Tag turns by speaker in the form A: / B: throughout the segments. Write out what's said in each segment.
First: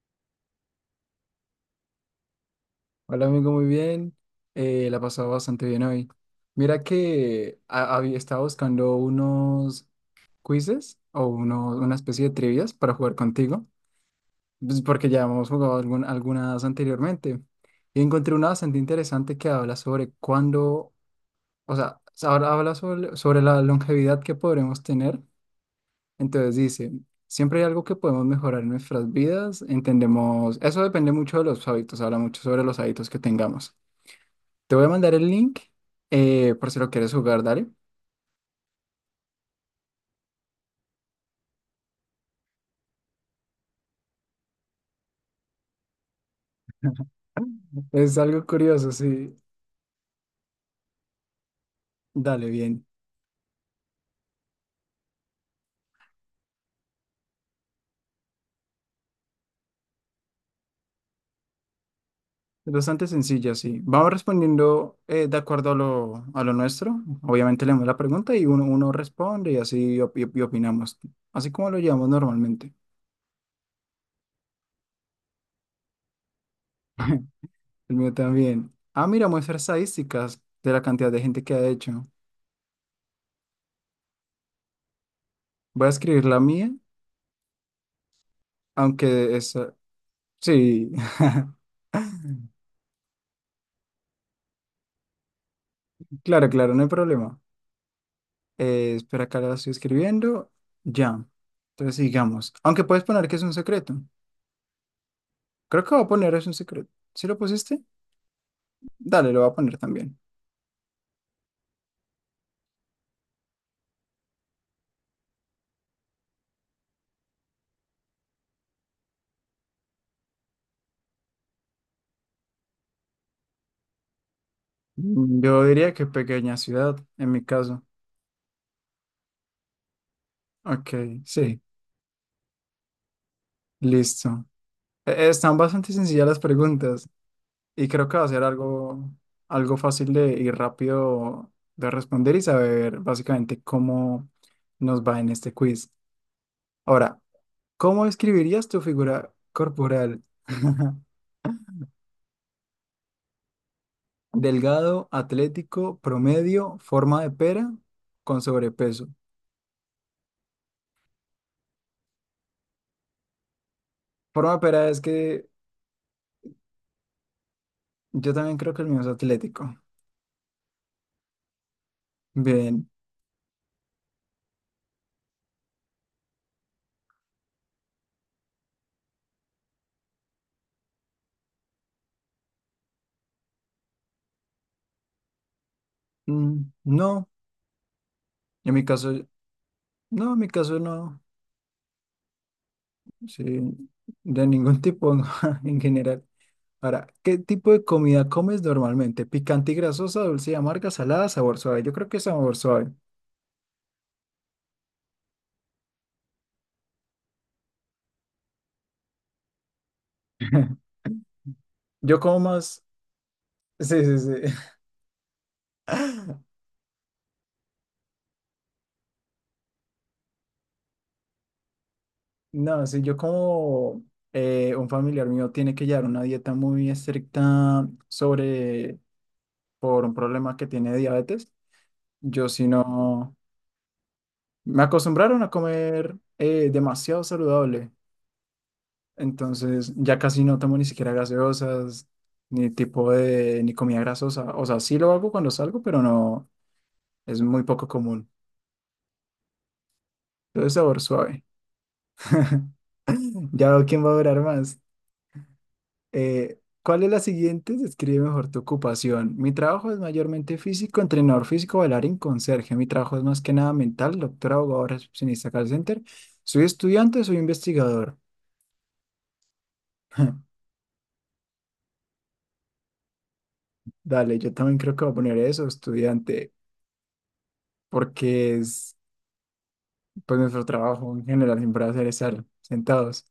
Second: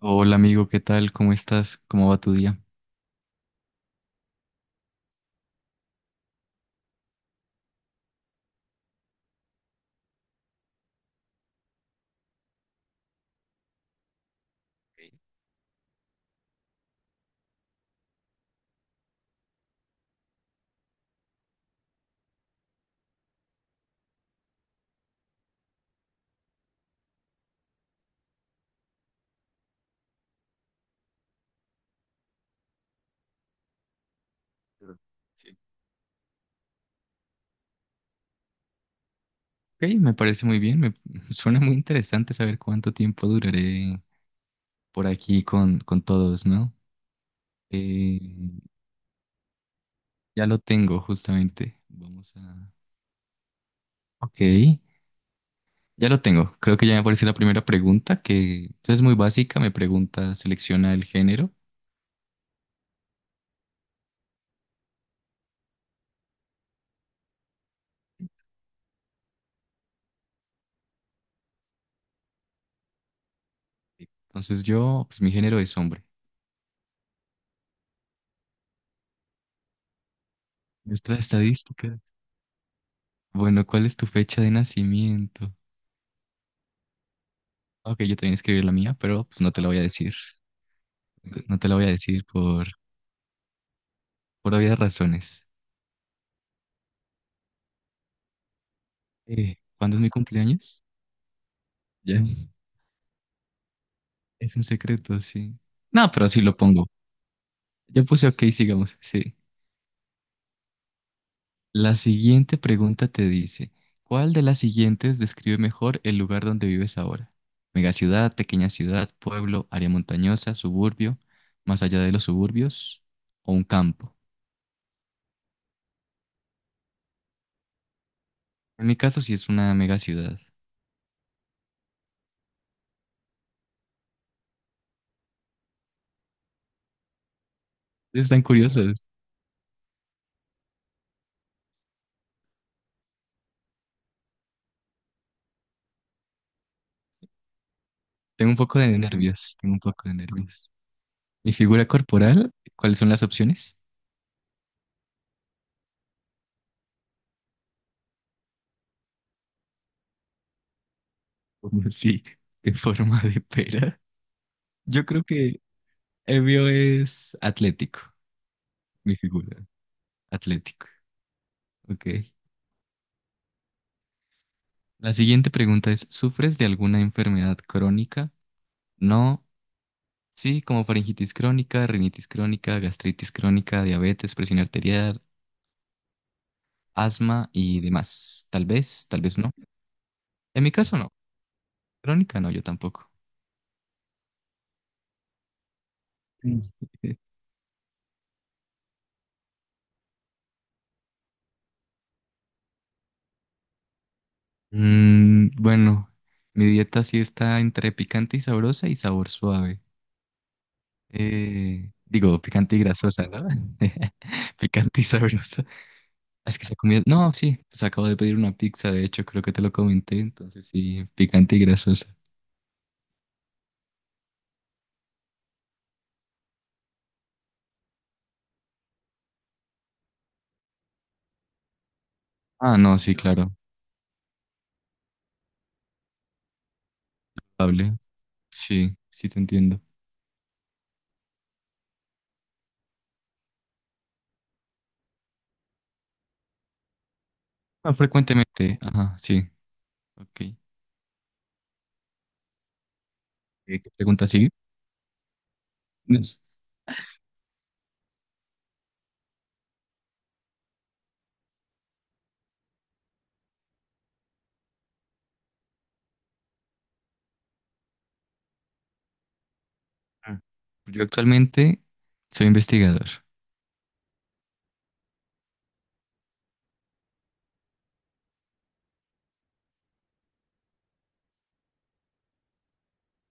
A: Hola amigo, ¿qué tal? ¿Cómo estás? ¿Cómo va tu día?
B: Hola amigo, muy bien. La he pasado bastante bien hoy. Mira que había estado buscando unos quizzes o una especie de trivias para jugar contigo, pues, porque ya hemos jugado algunas anteriormente. Y encontré una bastante interesante que habla sobre cuándo, o sea, ahora habla sobre la longevidad que podremos tener. Entonces dice, siempre hay algo que podemos mejorar en nuestras vidas. Entendemos, eso depende mucho de los hábitos, habla mucho sobre los hábitos que tengamos. Te voy a
A: Pero-
B: mandar el
A: sí.
B: link por si lo quieres jugar, dale.
A: Ok, me parece muy bien, me suena muy interesante saber cuánto tiempo duraré por aquí con todos, ¿no?
B: Es
A: Eh,
B: algo curioso, sí.
A: ya lo tengo justamente, vamos
B: Dale,
A: a.
B: bien.
A: Ok, ya lo tengo, creo que ya me aparece la primera pregunta, que pues, es muy básica, me pregunta, selecciona el género,
B: Es bastante sencilla, sí. Vamos respondiendo de acuerdo a lo nuestro. Obviamente leemos la pregunta y uno responde y así y opinamos. Así como lo llevamos normalmente.
A: entonces yo, pues mi género es hombre.
B: El mío también. Ah, mira, muestra estadísticas de la cantidad
A: Nuestra
B: de gente que ha
A: estadística.
B: hecho.
A: Bueno, ¿cuál es tu fecha de nacimiento?
B: Voy a escribir la mía,
A: Ok, yo también escribí la mía, pero
B: aunque
A: pues no
B: es.
A: te la voy a decir.
B: Sí,
A: No te lo voy a decir por obvias razones.
B: claro, claro, no hay problema. Espera, acá la estoy
A: ¿Cuándo es mi
B: escribiendo.
A: cumpleaños?
B: Ya. Entonces
A: Ya.
B: sigamos. Aunque puedes poner que es un secreto.
A: Es un secreto, sí.
B: Creo que voy a
A: No, pero
B: poner
A: sí
B: es un
A: lo pongo.
B: secreto. ¿Sí lo pusiste?
A: Yo puse ok, sigamos.
B: Dale,
A: Sí.
B: lo voy a poner también.
A: La siguiente pregunta te dice, ¿cuál de las siguientes describe mejor el lugar donde vives ahora? Megaciudad, pequeña ciudad, pueblo, área montañosa, suburbio, más allá de los suburbios o un campo.
B: Mm, yo diría que pequeña ciudad, en mi caso.
A: En mi caso sí es una megaciudad.
B: Ok, sí, listo. Están bastante sencillas las preguntas y creo que va a
A: Están
B: ser
A: curiosas.
B: algo, fácil y rápido de responder y saber básicamente cómo nos va en este quiz. Ahora, ¿cómo
A: Tengo un
B: escribirías
A: poco
B: tu
A: de
B: figura
A: nervios, tengo un poco de
B: corporal?
A: nervios. Mi figura corporal, ¿cuáles son las opciones?
B: Delgado, atlético, promedio, forma de pera, con sobrepeso.
A: Como sí, de forma de pera.
B: Forma de pera es
A: Yo
B: que
A: creo que Evio es atlético,
B: yo también creo que el mío es
A: mi figura,
B: atlético.
A: atlético. Ok.
B: Bien.
A: La siguiente pregunta es, ¿sufres de alguna enfermedad crónica? No. Sí, como faringitis crónica, rinitis crónica, gastritis crónica, diabetes, presión arterial,
B: Mm, no,
A: asma y demás.
B: en mi
A: Tal
B: caso,
A: vez no.
B: no, en mi
A: En mi
B: caso
A: caso no.
B: no.
A: Crónica no, yo tampoco.
B: Sí, de ningún tipo en general. Ahora, ¿qué tipo de comida comes normalmente? Picante y grasosa, dulce y amarga, salada, sabor suave. Yo creo que sabor suave.
A: Bueno, mi dieta sí está entre picante y sabrosa y sabor suave.
B: Yo como
A: Digo, picante y
B: más.
A: grasosa, ¿no?
B: Sí, sí, sí.
A: Picante y sabrosa. Ah, es que se ha comido. No, sí, pues acabo de pedir una pizza, de hecho, creo que te lo comenté, entonces sí, picante y grasosa.
B: No, sí, yo como un familiar mío tiene que llevar una dieta muy estricta sobre por un problema que tiene de diabetes. Yo si
A: Ah, no, sí,
B: no,
A: claro,
B: me acostumbraron a comer demasiado saludable.
A: hable. Sí, sí te entiendo.
B: Entonces ya casi no tomo ni siquiera gaseosas, ni tipo de, ni comida grasosa. O sea, sí lo hago cuando salgo, pero no, es muy poco
A: Ah,
B: común.
A: frecuentemente, ajá, sí, ok.
B: Todo es sabor suave. Ya veo
A: ¿Qué
B: quién va a
A: pregunta
B: durar
A: sigue?
B: más.
A: Yes.
B: ¿Cuál es la siguiente? Describe mejor tu ocupación. Mi trabajo es mayormente físico, entrenador físico, bailarín, conserje. Mi trabajo es más que nada mental, doctor, abogado, recepcionista, call center. Soy estudiante, soy investigador.
A: Ah. Yo actualmente soy investigador.
B: Dale, yo también creo que voy a poner eso, estudiante, porque es pues nuestro trabajo en general siempre va a ser estar sentados.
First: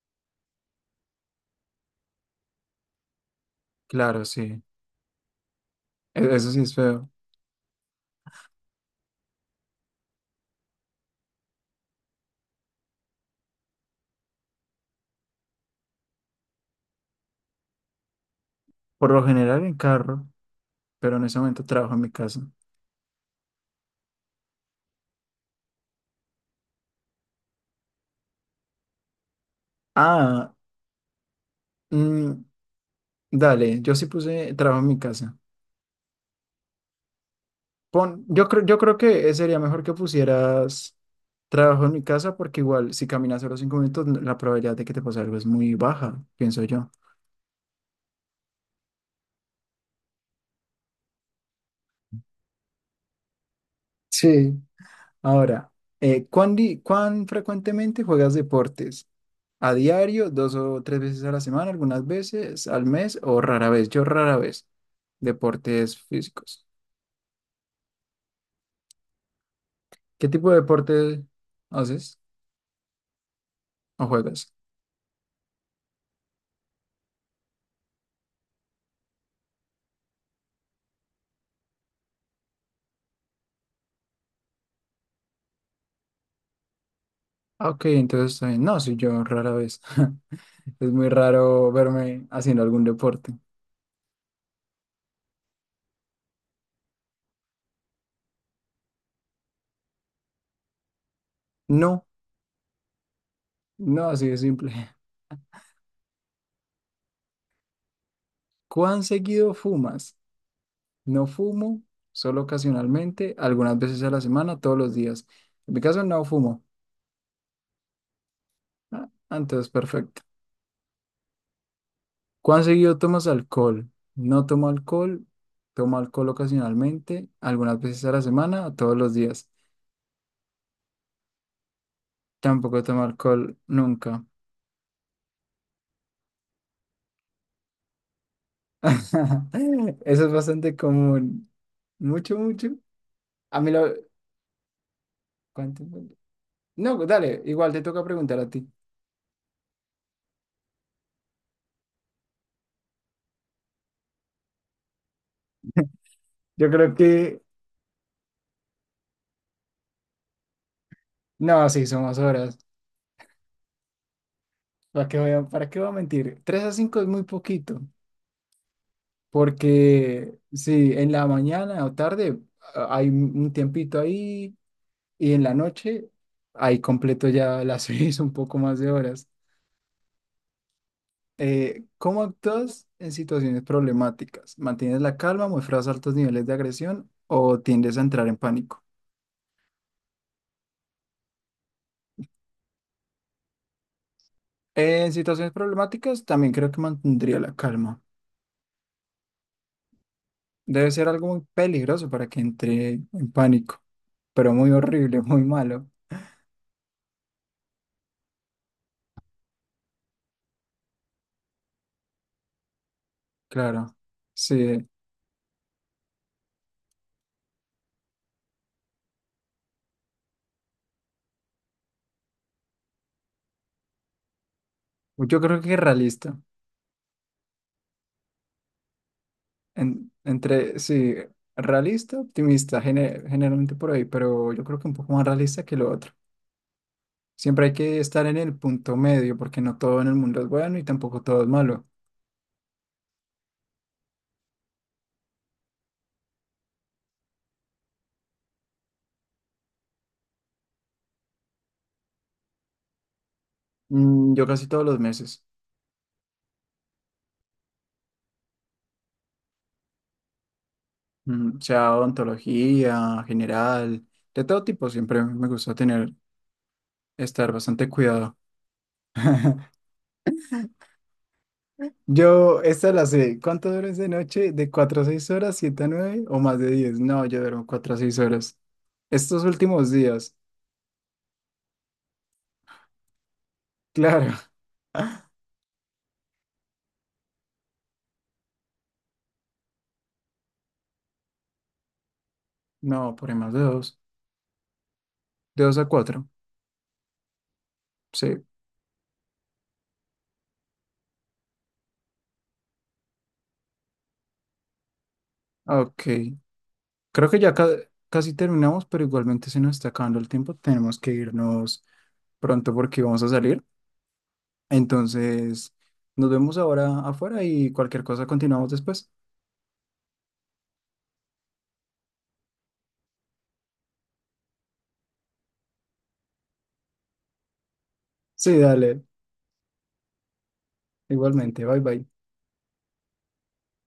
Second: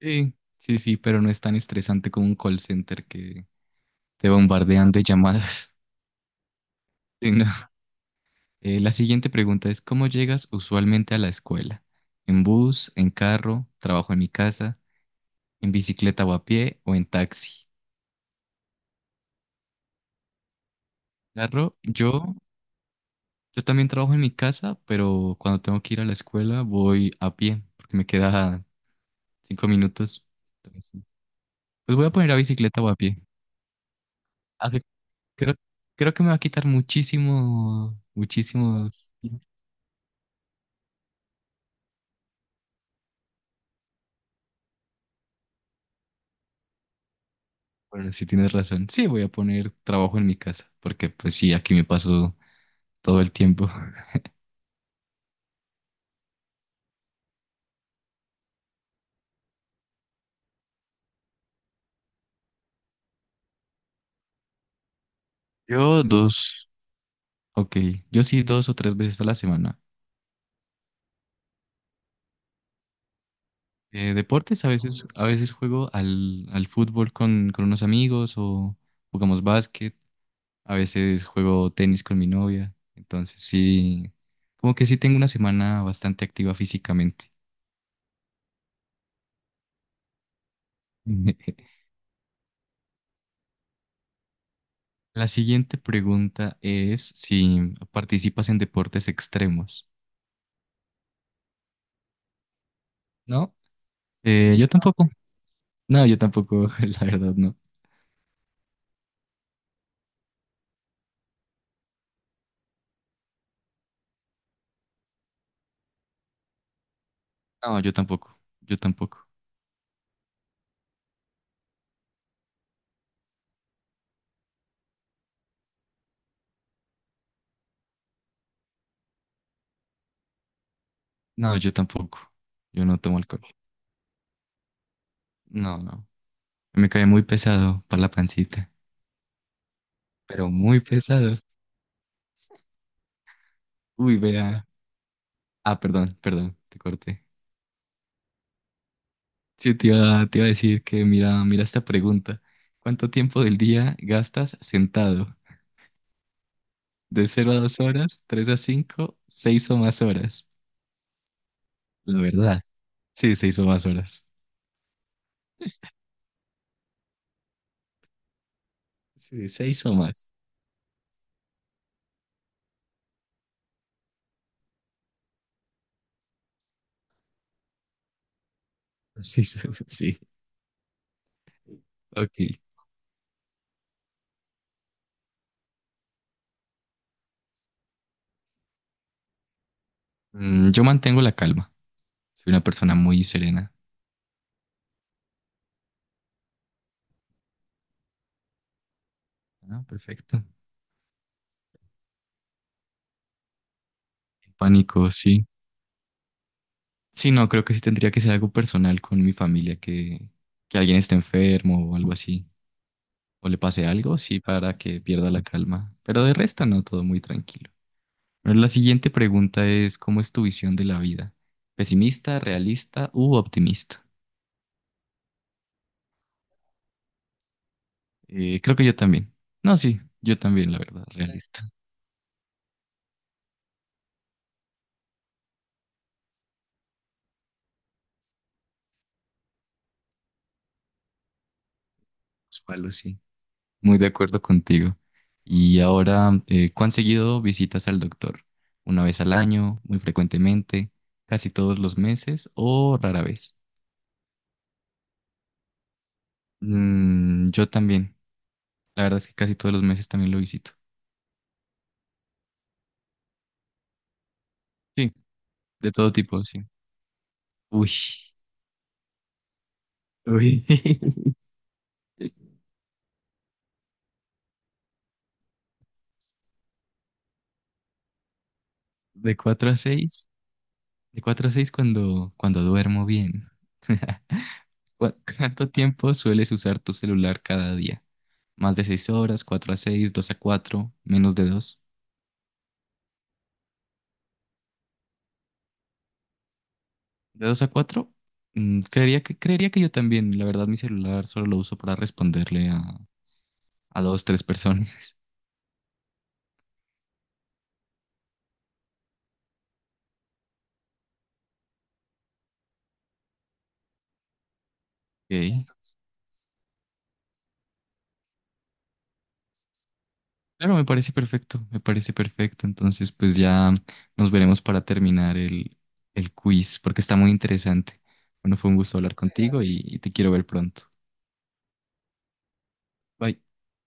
A: Sí, sí, sí, pero no es tan estresante como un call center que
B: Claro,
A: te
B: sí.
A: bombardean de llamadas.
B: Eso sí es feo.
A: Sí, no. La siguiente pregunta es, ¿cómo llegas usualmente a la escuela? ¿En bus, en carro, trabajo en mi casa, en bicicleta o a pie o en taxi?
B: Por lo general en carro, pero en ese momento
A: Carro,
B: trabajo en mi
A: yo,
B: casa.
A: yo también trabajo en mi casa, pero cuando tengo que ir a la escuela voy a pie, porque me queda 5 minutos.
B: Ah,
A: Entonces, pues voy a
B: mm,
A: poner a bicicleta o a pie.
B: dale, yo sí puse trabajo
A: Aunque
B: en mi casa.
A: Creo, creo que me va a quitar muchísimo,
B: Pon, yo creo
A: muchísimos,
B: que
A: muchísimos.
B: sería mejor que pusieras trabajo en mi casa porque igual si caminas solo 5 minutos la probabilidad de que te pase algo es muy baja, pienso yo.
A: Bueno, sí tienes razón. Sí, voy a poner trabajo en mi casa, porque pues sí, aquí me paso todo el tiempo.
B: Sí. Ahora, ¿cuán frecuentemente juegas deportes? ¿A diario, dos o tres veces a la semana, algunas veces al mes o rara vez? Yo rara vez. Deportes
A: Yo
B: físicos.
A: dos, ok, yo sí 2 o 3 veces a la semana.
B: ¿Qué tipo de deporte haces o juegas?
A: Deportes, a veces juego al fútbol con unos amigos o jugamos básquet, a veces juego tenis con mi novia. Entonces sí, como que sí tengo una semana bastante activa físicamente.
B: Ah, ok, entonces, no, sí, yo rara vez. Es muy raro verme haciendo algún deporte.
A: La siguiente pregunta es si participas en deportes extremos,
B: No,
A: ¿no?
B: no, así de
A: Yo
B: simple.
A: tampoco, no, yo tampoco, la verdad, no.
B: ¿Cuán seguido fumas? No fumo, solo ocasionalmente, algunas veces a la semana, todos los días. En mi caso no fumo.
A: No, yo tampoco, yo
B: Ah,
A: tampoco.
B: entonces, perfecto. ¿Cuán seguido tomas alcohol? No tomo alcohol, tomo alcohol ocasionalmente, algunas veces a la semana, todos los días.
A: No, yo tampoco.
B: Tampoco
A: Yo no
B: tomo
A: tomo alcohol.
B: alcohol nunca.
A: No, no. Me cae muy pesado para la pancita,
B: Eso es
A: pero
B: bastante
A: muy pesado.
B: común. Mucho, mucho. A mí lo.
A: Uy, vea. Ah,
B: ¿Cuánto?
A: perdón, perdón, te
B: No,
A: corté.
B: dale, igual te toca preguntar a ti.
A: Sí, te iba a decir que mira, mira esta pregunta. ¿Cuánto tiempo del día gastas sentado?
B: Yo creo
A: ¿De
B: que,
A: 0 a 2 horas, 3 a 5, 6 o más horas?
B: no, sí, somos
A: La
B: horas.
A: verdad. Sí, 6 o más horas.
B: ¿Para qué voy a, para qué voy a mentir? 3 a 5 es muy poquito,
A: Sí, 6 o más.
B: porque sí, en la mañana o tarde hay un tiempito ahí y en la noche ahí completo ya las seis, un poco más de horas.
A: Sí, sí.
B: ¿Cómo
A: Ok.
B: actúas en situaciones problemáticas? ¿Mantienes la calma, muestras altos niveles de agresión o tiendes a entrar en pánico?
A: Yo mantengo la calma. Soy una persona muy serena.
B: En situaciones problemáticas también creo que mantendría la calma.
A: Ah, perfecto.
B: Debe ser algo muy peligroso para que entre en pánico, pero
A: El
B: muy
A: pánico,
B: horrible, muy
A: sí.
B: malo.
A: Sí, no, creo que sí tendría que ser algo personal con mi familia, que alguien esté enfermo o algo así, o le
B: Claro,
A: pase algo, sí, para
B: sí.
A: que pierda la calma. Pero de resto, no, todo muy tranquilo. Bueno, la siguiente pregunta es, ¿cómo es tu visión de la vida? ¿Pesimista, realista u optimista?
B: Yo creo que realista.
A: Creo que yo también. No, sí,
B: En-
A: yo también,
B: entre,
A: la verdad,
B: sí,
A: realista.
B: realista, optimista, generalmente por ahí, pero yo creo que un poco más realista que lo otro. Siempre hay que estar en el punto medio, porque no todo en el mundo es bueno y tampoco todo es malo.
A: Los palos, sí. Muy de acuerdo contigo. Y ahora, ¿cuán seguido visitas al doctor? ¿Una vez al año, muy frecuentemente, casi todos los meses o rara vez?
B: Mm, yo casi todos los meses,
A: Yo también. La verdad es que casi todos los meses también lo visito.
B: sea odontología, general, de todo tipo,
A: Sí,
B: siempre me gusta
A: de
B: tener,
A: todo tipo, sí.
B: estar bastante
A: Uy,
B: cuidado.
A: uy.
B: Yo, esta la sé. ¿Cuánto duermes de noche? ¿De 4 a 6 horas, 7, a nueve o más de diez? No, yo duermo 4 a 6 horas.
A: De
B: Estos
A: 4 a
B: últimos
A: 6
B: días,
A: de cuatro a 6 cuando duermo bien.
B: claro.
A: ¿Cu- ¿Cuánto tiempo sueles usar tu celular cada día? ¿Más de 6 horas, 4 a 6, 2 a 4, menos de 2?
B: No, por ahí más de dos, de 2 a cuatro.
A: De 2 a 4,
B: Sí.
A: creería que yo también. La verdad, mi celular solo lo uso para responderle a dos, tres personas.
B: Ah, ok. Creo que ya casi terminamos, pero igualmente se nos está acabando el tiempo. Tenemos que irnos pronto porque vamos a salir.
A: Ok.
B: Entonces, nos vemos ahora afuera y cualquier cosa continuamos después.
A: Claro, me parece perfecto, me parece perfecto. Entonces, pues ya nos veremos para terminar el quiz, porque está muy interesante.
B: Sí,
A: Bueno, fue un gusto
B: dale.
A: hablar, sí, contigo y te quiero ver pronto.
B: Igualmente. Bye bye.
A: Bye.